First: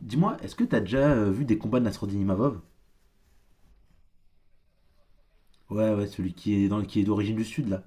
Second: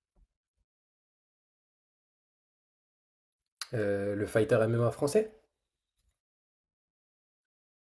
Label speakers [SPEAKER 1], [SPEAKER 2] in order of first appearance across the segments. [SPEAKER 1] Dis-moi, est-ce que t'as déjà vu des combats de Nasruddin Imavov?
[SPEAKER 2] Le fighter MMA français?
[SPEAKER 1] Ouais, ouais, celui qui est qui est d'origine du Sud, là.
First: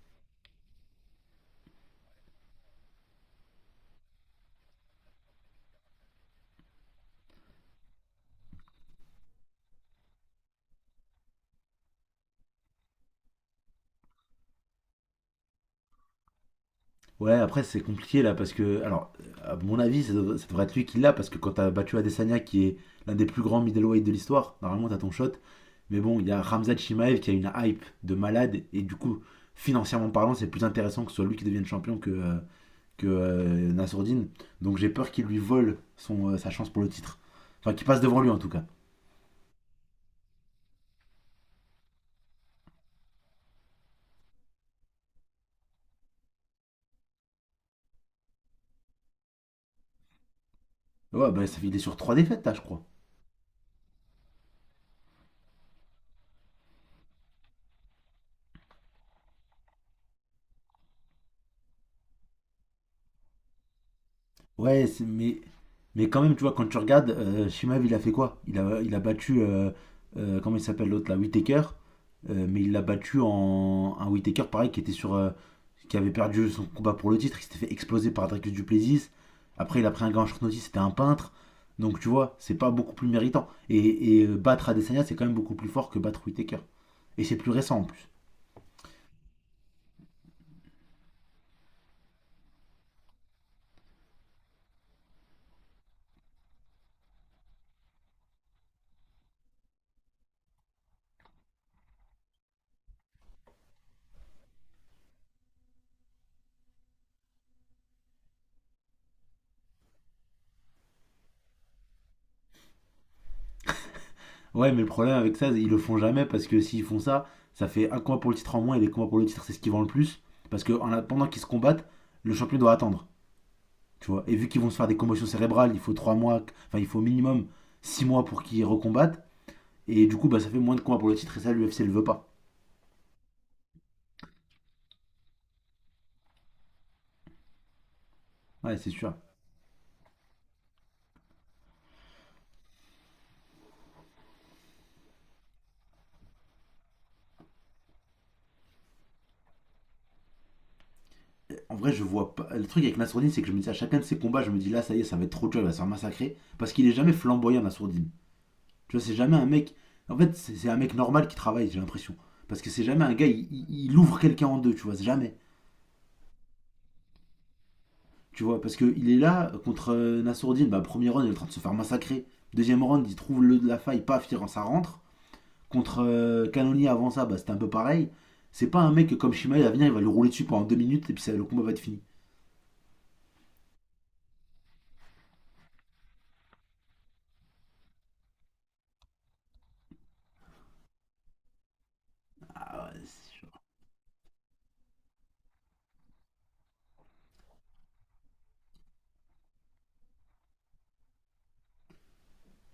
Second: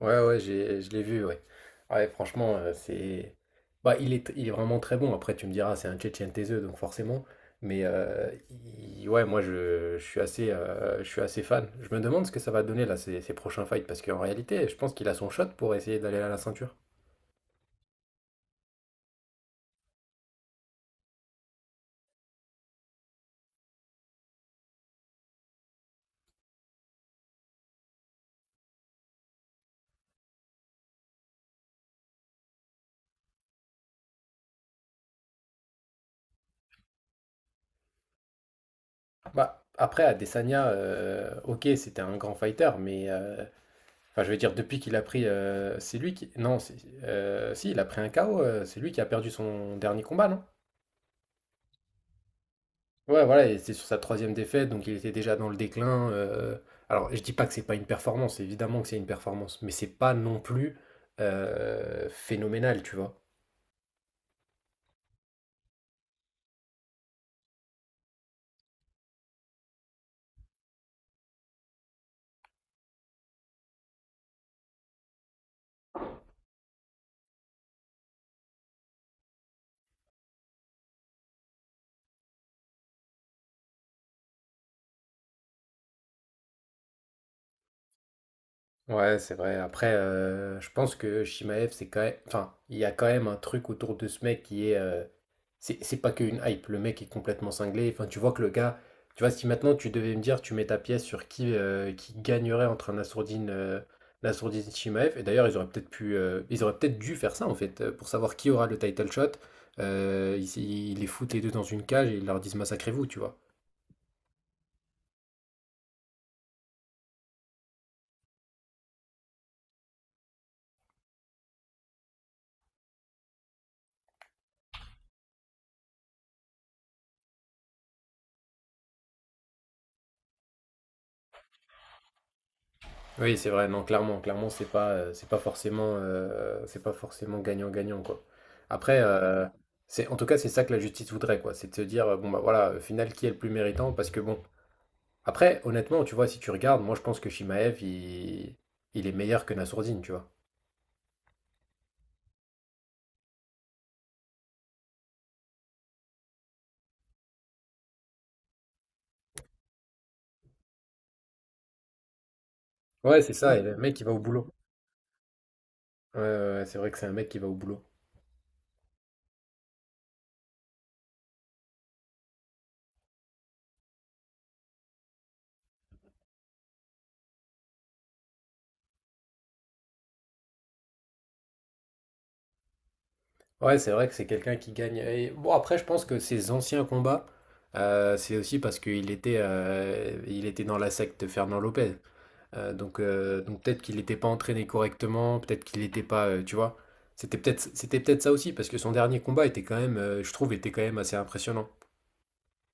[SPEAKER 2] Ouais, ouais, j'ai, je l'ai vu, ouais. Ouais, franchement, c'est. Bah, il est vraiment très bon. Après, tu me diras, c'est un Tchétchène taiseux, donc forcément. Mais ouais, moi, je suis je suis assez fan. Je me demande ce que ça va donner, là, ces prochains fights. Parce qu'en réalité, je pense qu'il a son shot pour essayer d'aller à la ceinture.
[SPEAKER 1] Ouais, après, c'est compliqué, là, parce que... Alors, à mon avis, ça devrait être lui qui l'a, parce que quand t'as battu Adesanya, qui est l'un des plus grands middleweight de l'histoire, normalement, t'as ton shot. Mais bon, il y a Ramzat Chimaev qui a une hype de malade, et du coup, financièrement parlant, c'est plus intéressant que ce soit lui qui devienne champion que Nasruddin. Donc j'ai peur qu'il lui vole sa chance pour le titre. Enfin, qu'il passe devant lui, en tout cas.
[SPEAKER 2] Bah, après, Adesanya, ok, c'était un grand fighter, mais. Enfin, je veux dire, depuis qu'il a pris. C'est lui qui. Non, si, il a pris un KO. C'est lui qui a perdu son dernier combat, non?
[SPEAKER 1] Ouais, bah, ça, il est sur trois défaites, là, je crois.
[SPEAKER 2] Ouais, voilà, et c'est sur sa troisième défaite, donc il était déjà dans le déclin. Alors, je dis pas que c'est pas une performance, évidemment que c'est une performance, mais c'est pas non plus phénoménal, tu vois.
[SPEAKER 1] Ouais. Mais quand même, tu vois, quand tu regardes, Shimaev, il a fait quoi? Il a battu, comment il s'appelle l'autre là, Whittaker, mais il l'a battu en un Whittaker pareil qui était qui avait perdu son combat pour le titre, il s'était fait exploser par Dricus Duplessis. Après, il a pris un gars en short notice, c'était un peintre. Donc tu vois, c'est pas beaucoup plus méritant. Et battre Adesanya, c'est quand même beaucoup plus fort que battre Whittaker. Et c'est plus récent en plus.
[SPEAKER 2] Ouais, c'est vrai. Après, je pense que Shimaev, c'est quand même... Enfin, il y a quand même un truc autour de ce mec qui est... C'est pas qu'une hype, le mec est complètement cinglé. Enfin, tu vois que le gars, tu vois, si maintenant tu devais me dire, tu mets ta pièce sur qui gagnerait entre un Nassourdine, Nassourdine Chimaev, et d'ailleurs, ils auraient peut-être pu, ils auraient peut-être dû faire ça en fait, pour savoir qui aura le title shot. Ils les foutent les deux dans une cage et ils leur disent massacrez-vous, tu vois.
[SPEAKER 1] Ouais, mais le problème avec ça, ils le font jamais parce que s'ils font ça, ça fait un combat pour le titre en moins et les combats pour le titre, c'est ce qui vend le plus. Parce que en attendant qu'ils se combattent, le champion doit attendre. Tu vois. Et vu qu'ils vont se faire des commotions cérébrales, il faut 3 mois, enfin il faut au minimum 6 mois pour qu'ils recombattent. Et du coup, bah, ça fait moins de combats pour le titre et ça, l'UFC le veut pas.
[SPEAKER 2] Oui, c'est vrai, non, clairement, clairement, c'est pas forcément gagnant-gagnant, quoi.
[SPEAKER 1] Ouais, c'est
[SPEAKER 2] Après,
[SPEAKER 1] sûr.
[SPEAKER 2] c'est, en tout cas, c'est ça que la justice voudrait, quoi. C'est de se dire, bon, bah voilà, au final, qui est le plus méritant? Parce que bon. Après, honnêtement, tu vois, si tu regardes, moi je pense que Shimaev, il est meilleur que Nassourdine, tu vois.
[SPEAKER 1] En vrai, je vois pas. Le truc avec Nassourdine, c'est que je me dis à chacun de ses combats, je me dis là, ça y est, ça va être trop dur, il va se faire massacrer. Parce qu'il est jamais flamboyant, Nassourdine. Tu vois, c'est jamais un mec. En fait, c'est un mec normal qui travaille, j'ai l'impression. Parce que c'est jamais un
[SPEAKER 2] Ouais,
[SPEAKER 1] gars,
[SPEAKER 2] c'est ça, et le
[SPEAKER 1] il
[SPEAKER 2] mec, il va
[SPEAKER 1] ouvre
[SPEAKER 2] au
[SPEAKER 1] quelqu'un
[SPEAKER 2] boulot.
[SPEAKER 1] en deux, tu vois, c'est jamais.
[SPEAKER 2] Ouais, ouais, ouais, c'est vrai que c'est un mec qui va au boulot.
[SPEAKER 1] Tu vois, parce qu'il est là contre Nassourdine, bah, premier round, il est en train de se faire massacrer. Deuxième round, il trouve le de la faille, paf, ça rentre. Contre Cannonier avant ça, bah, c'était un peu pareil. C'est pas un mec comme Shimaev, il va venir, il va le rouler dessus pendant 2 minutes et puis ça, le combat va être fini.
[SPEAKER 2] Ouais, c'est vrai que c'est quelqu'un qui gagne. Et bon, après, je pense que ses anciens combats, c'est aussi parce qu'il il était dans la secte Fernand Lopez.
[SPEAKER 1] Ah, ouais,
[SPEAKER 2] Donc peut-être qu'il n'était pas entraîné correctement, peut-être qu'il n'était pas, tu vois. C'était peut-être ça aussi, parce que son dernier combat était quand même, je trouve, était quand même assez impressionnant.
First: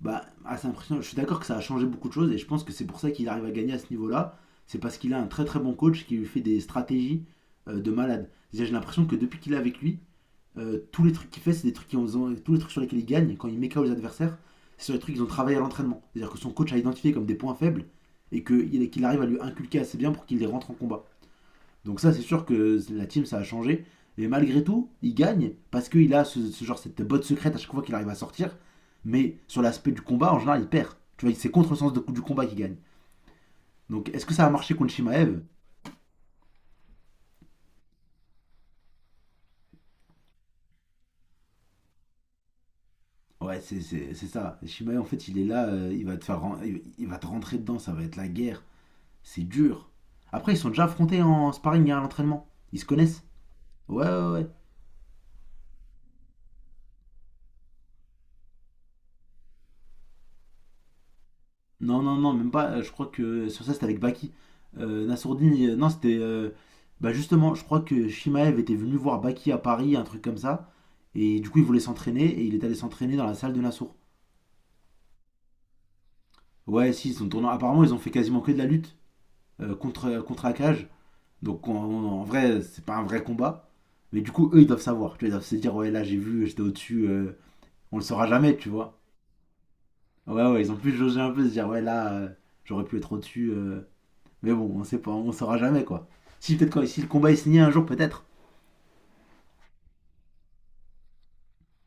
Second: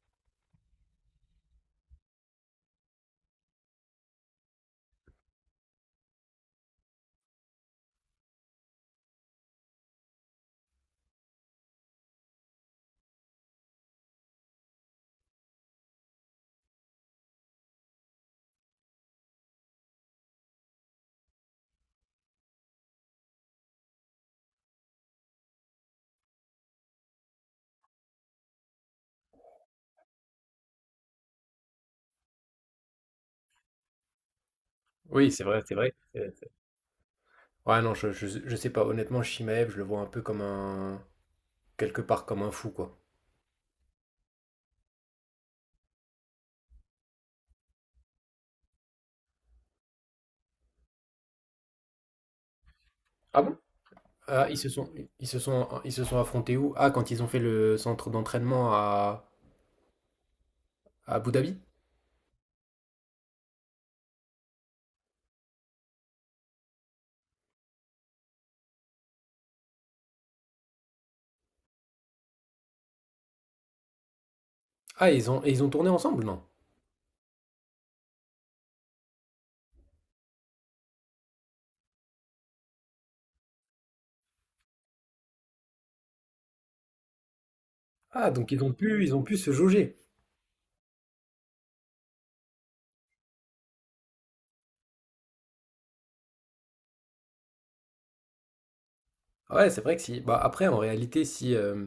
[SPEAKER 1] bah, assez impressionnant. Je suis d'accord que ça a changé beaucoup de choses et je pense que c'est pour ça qu'il arrive à gagner à ce niveau-là. C'est parce qu'il a un très très bon coach qui lui fait des stratégies de malade. C'est-à-dire, j'ai l'impression que depuis qu'il est avec lui, tous les trucs qu'il fait, c'est des tous les trucs sur lesquels il gagne quand il met KO les adversaires, c'est sur les trucs qu'ils ont travaillé à l'entraînement. C'est-à-dire que son coach a identifié comme des points faibles et que- qu'il arrive à lui inculquer assez bien pour qu'il les rentre en combat. Donc ça, c'est sûr que la team, ça a changé. Et malgré tout, il gagne parce qu'il a ce genre, cette botte secrète à chaque fois qu'il arrive à sortir. Mais sur l'aspect du combat, en général, il perd. Tu vois, c'est contre le sens du combat qu'il gagne. Donc est-ce que ça a marché contre
[SPEAKER 2] Oui,
[SPEAKER 1] Shimaev?
[SPEAKER 2] c'est vrai, c'est vrai. Ouais, non, je sais pas. Honnêtement, Shimaev, je le vois un peu comme un. Quelque part comme un fou, quoi.
[SPEAKER 1] Ouais, c'est ça. Shimaev, en fait, il est là, il va te faire, il va te rentrer dedans, ça va être la guerre. C'est dur. Après, ils sont déjà affrontés en sparring et à l'entraînement. Ils se connaissent.
[SPEAKER 2] Ah bon?
[SPEAKER 1] Ouais, ouais, ouais.
[SPEAKER 2] Ah, ils se sont affrontés où? Ah, quand ils ont fait le centre d'entraînement à Abu Dhabi?
[SPEAKER 1] Non, non, non, même pas. Je crois que sur ça, c'était avec Baki. Nassourdine, non, c'était. Bah justement, je crois que Shimaev était venu voir Baki à Paris, un truc comme ça. Et du coup, il voulait s'entraîner et il est allé s'entraîner dans la salle de Nassour.
[SPEAKER 2] Ah, et ils ont tourné ensemble, non?
[SPEAKER 1] Ouais, si, ils sont tournants. Apparemment, ils ont fait quasiment que de la lutte contre Akage. Donc, en vrai, c'est pas un vrai combat. Mais du coup, eux, ils doivent savoir. Tu vois, ils doivent se dire, ouais, là, j'ai vu, j'étais au-dessus. On le saura
[SPEAKER 2] Ah, donc
[SPEAKER 1] jamais, tu vois.
[SPEAKER 2] ils ont pu se jauger.
[SPEAKER 1] Ouais, ouais, ils ont pu jauger un peu, se dire, ouais, là, j'aurais pu être au-dessus. Mais bon, on sait pas, on saura jamais quoi. Si peut-être si le combat est signé un jour, peut-être.
[SPEAKER 2] Ouais, c'est vrai que si. Bah, après, en réalité, si.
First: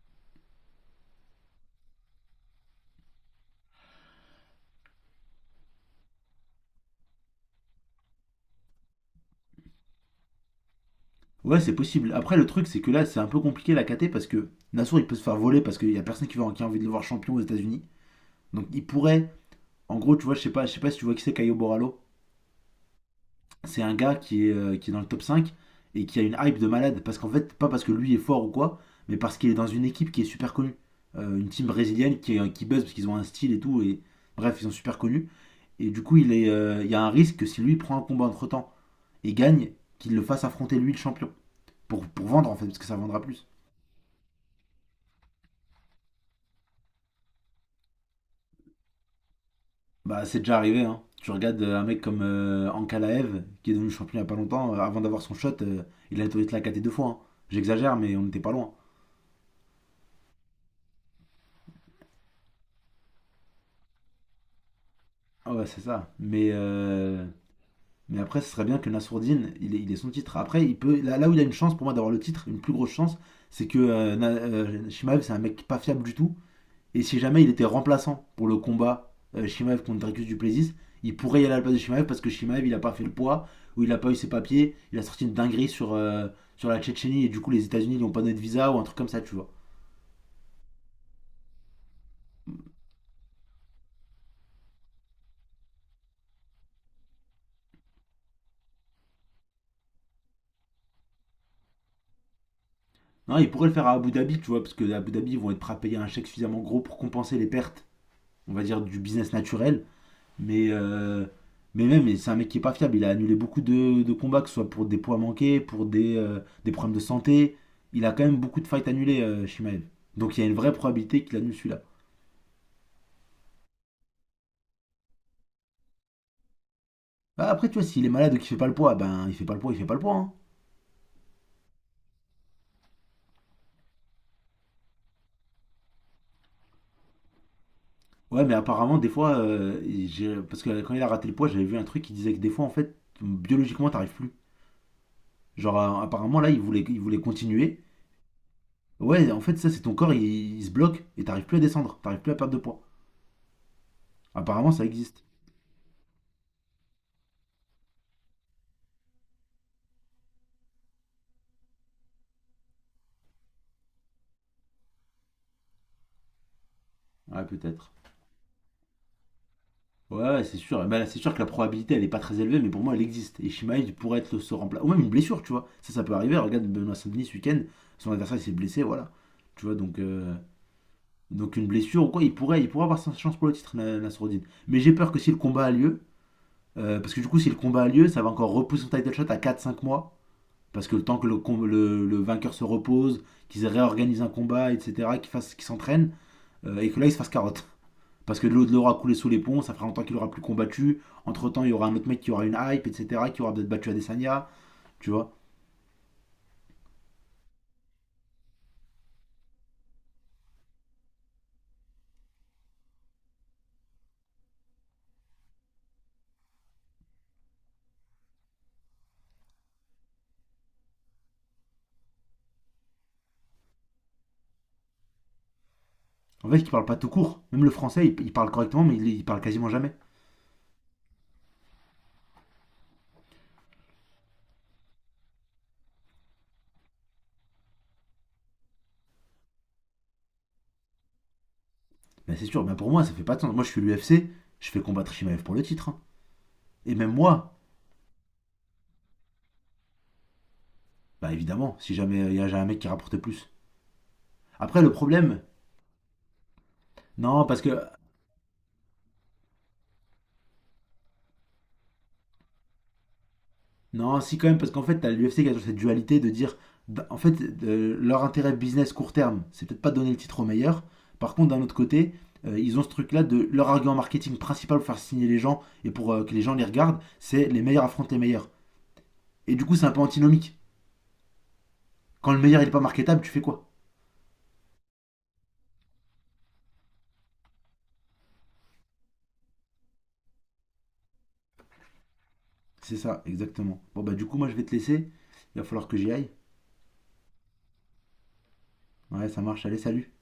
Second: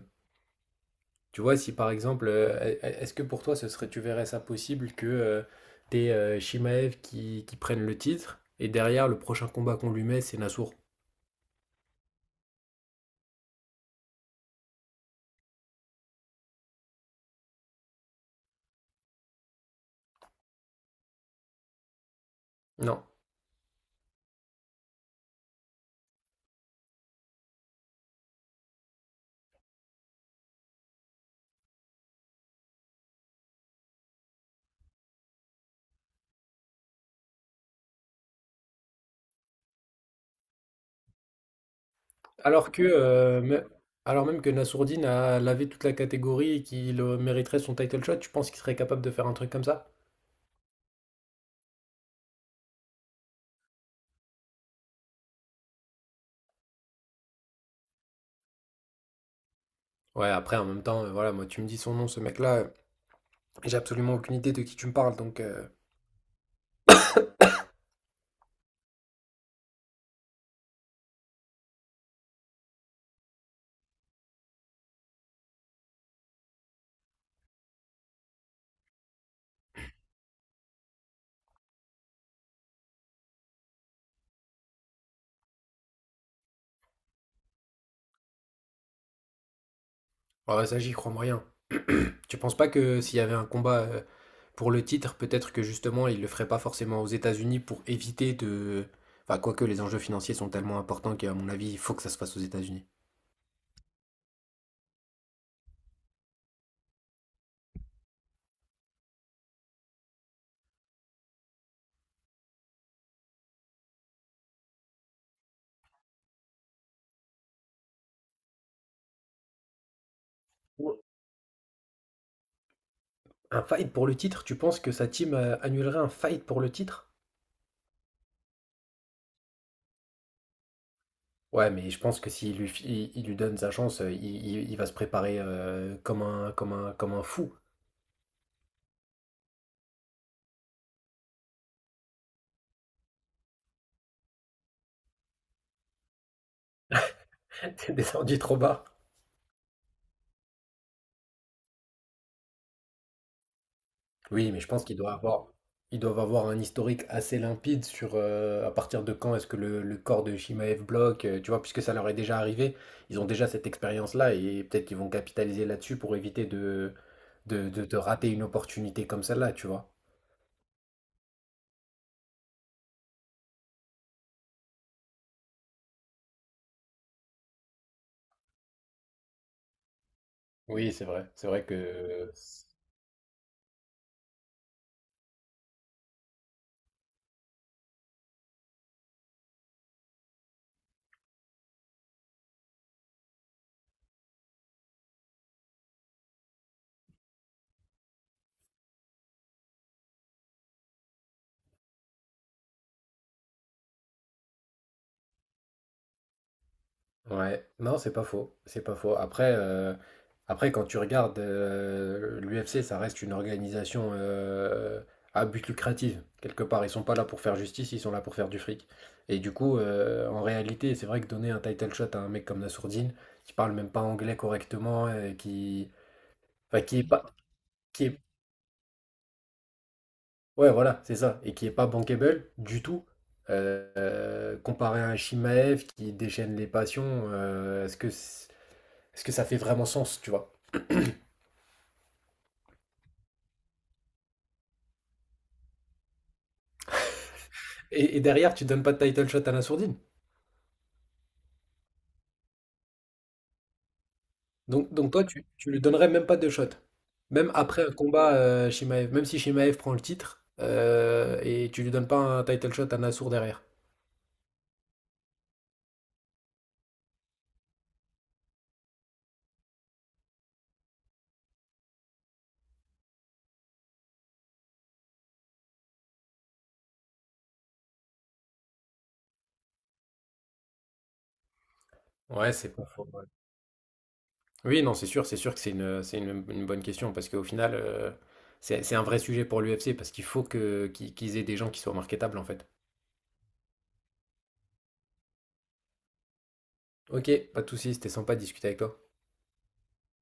[SPEAKER 2] Tu vois, si par exemple. Est-ce que pour toi, ce serait, tu verrais ça possible que t'aies Shimaev qui prenne le titre et derrière, le prochain combat qu'on lui met, c'est Nassour?
[SPEAKER 1] Ouais, c'est possible. Après, le truc, c'est que là, c'est un peu compliqué la KT parce que Nassour, il peut se faire voler parce qu'il y a personne qui a envie de le voir champion aux États-Unis. Donc, il pourrait. En gros, tu vois, je sais pas si tu vois qui c'est Caio Borralho.
[SPEAKER 2] Non.
[SPEAKER 1] C'est un gars qui est dans le top 5 et qui a une hype de malade. Parce qu'en fait, pas parce que lui est fort ou quoi, mais parce qu'il est dans une équipe qui est super connue. Une team brésilienne qui buzz parce qu'ils ont un style et tout. Et bref, ils sont super connus. Et du coup, il y a un risque que si lui prend un combat entre temps et gagne, qu'il le fasse affronter lui le champion. Pour vendre en fait,
[SPEAKER 2] Alors
[SPEAKER 1] parce
[SPEAKER 2] que,
[SPEAKER 1] que ça vendra plus.
[SPEAKER 2] alors même que Nassourdine a lavé toute la catégorie et qu'il mériterait son title shot, tu penses qu'il serait capable de faire un truc comme ça?
[SPEAKER 1] Bah c'est déjà arrivé, hein. Tu regardes un mec comme Ankalaev, qui est devenu champion il y a pas longtemps, avant d'avoir son shot, il a été la KT 2 fois, hein. J'exagère, mais on n'était pas loin.
[SPEAKER 2] Ouais, après, en même temps, voilà, moi, tu me dis son nom, ce mec-là, j'ai absolument aucune idée de qui tu me parles, donc,
[SPEAKER 1] Ah ouais, c'est ça. Mais après, ce serait bien que Nassourdine, il ait son titre. Après, là, là où il a une chance pour moi d'avoir le titre, une plus grosse chance, c'est que Shimaev, c'est un mec pas fiable du tout. Et si jamais il était remplaçant pour le combat Shimaev contre Dracus du Plessis, il pourrait y aller à la place de Shimaev parce que Shimaev il a pas fait le poids ou il a pas eu ses papiers, il a sorti une dinguerie sur la Tchétchénie et du coup les États-Unis ils ont pas donné de visa ou un truc comme ça, tu vois.
[SPEAKER 2] ouais, ouais, ça, j'y crois moyen. Tu penses pas que s'il y avait un combat pour le titre, peut-être que justement, il le ferait pas forcément aux États-Unis pour éviter de... Enfin, quoique les enjeux financiers sont tellement importants qu'à mon avis, il faut que ça se fasse aux États-Unis.
[SPEAKER 1] Non, il pourrait le faire à Abu Dhabi, tu vois, parce que à Abu Dhabi ils vont être prêts à payer un chèque suffisamment gros pour compenser les pertes, on va dire, du business naturel. Mais, euh, mais même, c'est un mec qui est pas fiable. Il a annulé beaucoup de combats, que ce soit pour des poids manqués, pour des problèmes de santé. Il a quand même beaucoup de fights annulés, Shimaev. Donc il y a une vraie
[SPEAKER 2] Ou
[SPEAKER 1] probabilité qu'il annule celui-là.
[SPEAKER 2] un fight pour le titre, tu penses que sa team annulerait un fight pour le titre?
[SPEAKER 1] Bah, après, tu vois, s'il est malade ou qu'il fait pas le poids, ben il fait pas le poids, il fait pas le poids, hein.
[SPEAKER 2] Ouais, mais je pense que s'il lui, il lui donne sa chance, il va se préparer comme comme un fou,
[SPEAKER 1] Ouais, mais apparemment, des fois, parce que quand il a raté le poids, j'avais vu un truc qui disait que des fois, en fait, biologiquement, t'arrives plus. Genre, apparemment, là, il voulait continuer.
[SPEAKER 2] descendu trop bas.
[SPEAKER 1] Ouais, en fait, ça, c'est ton corps, il se bloque et t'arrives plus à descendre, t'arrives plus à perdre de poids.
[SPEAKER 2] Oui, mais je
[SPEAKER 1] Apparemment,
[SPEAKER 2] pense
[SPEAKER 1] ça
[SPEAKER 2] qu'ils doivent
[SPEAKER 1] existe.
[SPEAKER 2] avoir, ils doivent avoir un historique assez limpide sur à partir de quand est-ce que le corps de Shimaev bloque, tu vois, puisque ça leur est déjà arrivé, ils ont déjà cette expérience-là et peut-être qu'ils vont capitaliser là-dessus pour éviter
[SPEAKER 1] Ouais, peut-être.
[SPEAKER 2] de rater une opportunité comme celle-là, tu vois.
[SPEAKER 1] Ouais, ouais, c'est sûr. Eh ben, c'est sûr que la probabilité, elle est pas très élevée, mais pour moi, elle existe. Et Shimaev pourrait être ce remplaçant. Ou même une blessure, tu vois. Ça peut arriver. Regarde Benoît Saint-Denis ce week-end, son adversaire, il s'est blessé, voilà. Tu vois,
[SPEAKER 2] Oui, c'est vrai. C'est
[SPEAKER 1] donc
[SPEAKER 2] vrai
[SPEAKER 1] une blessure ou quoi,
[SPEAKER 2] que
[SPEAKER 1] il pourrait avoir sa chance pour le titre, Nasruddin. Mais j'ai peur que si le combat a lieu, parce que du coup, si le combat a lieu, ça va encore repousser son title shot à 4 5 mois. Parce que le temps que le vainqueur se repose, qu'ils réorganisent un combat, etc., qu'ils s'entraînent, et que là, ils se fassent carotte. Parce que de l'eau de l'aura coulé sous les ponts, ça fera longtemps qu'il aura plus combattu. Entre temps, il y aura un autre mec qui aura une hype, etc., qui aura peut-être battu Adesanya, tu vois.
[SPEAKER 2] ouais, non, c'est pas faux, c'est pas faux. Après, après quand tu regardes l'UFC, ça reste une organisation à but lucratif. Quelque part, ils sont pas là pour faire justice, ils sont là pour faire du fric. Et du coup, en réalité, c'est vrai que donner un title shot à un mec comme Nassourdine, qui parle même pas anglais correctement,
[SPEAKER 1] En fait, il
[SPEAKER 2] enfin,
[SPEAKER 1] parle pas
[SPEAKER 2] qui est
[SPEAKER 1] tout
[SPEAKER 2] pas,
[SPEAKER 1] court. Même le
[SPEAKER 2] qui
[SPEAKER 1] français,
[SPEAKER 2] est,
[SPEAKER 1] il parle correctement, mais il parle quasiment jamais.
[SPEAKER 2] ouais, voilà, c'est ça, et qui est pas bankable du tout. Comparé à un Chimaev qui déchaîne les passions, euh, est-ce que, c'est- est-ce que ça fait vraiment sens, tu vois?
[SPEAKER 1] Ben, c'est sûr, ben, pour moi, ça fait pas de sens. Moi, je suis l'UFC, je fais combattre Shimaev pour le titre, hein. Et même moi,
[SPEAKER 2] Et derrière, tu donnes pas de title shot à la sourdine.
[SPEAKER 1] bah ben, évidemment, si jamais il y a un mec qui rapporte plus. Après, le
[SPEAKER 2] Donc toi,
[SPEAKER 1] problème,
[SPEAKER 2] tu lui donnerais même pas de shot.
[SPEAKER 1] non,
[SPEAKER 2] Même
[SPEAKER 1] parce que
[SPEAKER 2] après un combat, Shimaev, même si Shimaev prend le titre, et tu lui donnes pas un title shot à Nassour derrière.
[SPEAKER 1] non, si quand même, parce qu'en fait, t'as l'UFC qui a toujours cette dualité de dire, d- en fait, leur intérêt business court terme, c'est peut-être pas donner le titre au meilleur. Par contre, d'un autre côté, ils ont ce truc-là de leur argument marketing principal pour faire signer les gens et pour que les gens les regardent, c'est les meilleurs affrontent les meilleurs. Et du coup, c'est un peu antinomique. Quand le
[SPEAKER 2] Ouais,
[SPEAKER 1] meilleur il est
[SPEAKER 2] c'est
[SPEAKER 1] pas
[SPEAKER 2] pas faux,
[SPEAKER 1] marketable,
[SPEAKER 2] ouais.
[SPEAKER 1] tu fais quoi?
[SPEAKER 2] Oui, non, c'est sûr que c'est une bonne question, parce qu'au final, c'est un vrai sujet pour l'UFC, parce qu'il faut que, qu'ils aient des gens qui soient marketables, en fait.
[SPEAKER 1] C'est ça, exactement. Bon bah du coup, moi je vais te laisser. Il va falloir que j'y aille.
[SPEAKER 2] Ok, pas de soucis, c'était sympa de discuter avec toi.
[SPEAKER 1] Ouais, ça marche. Allez, salut.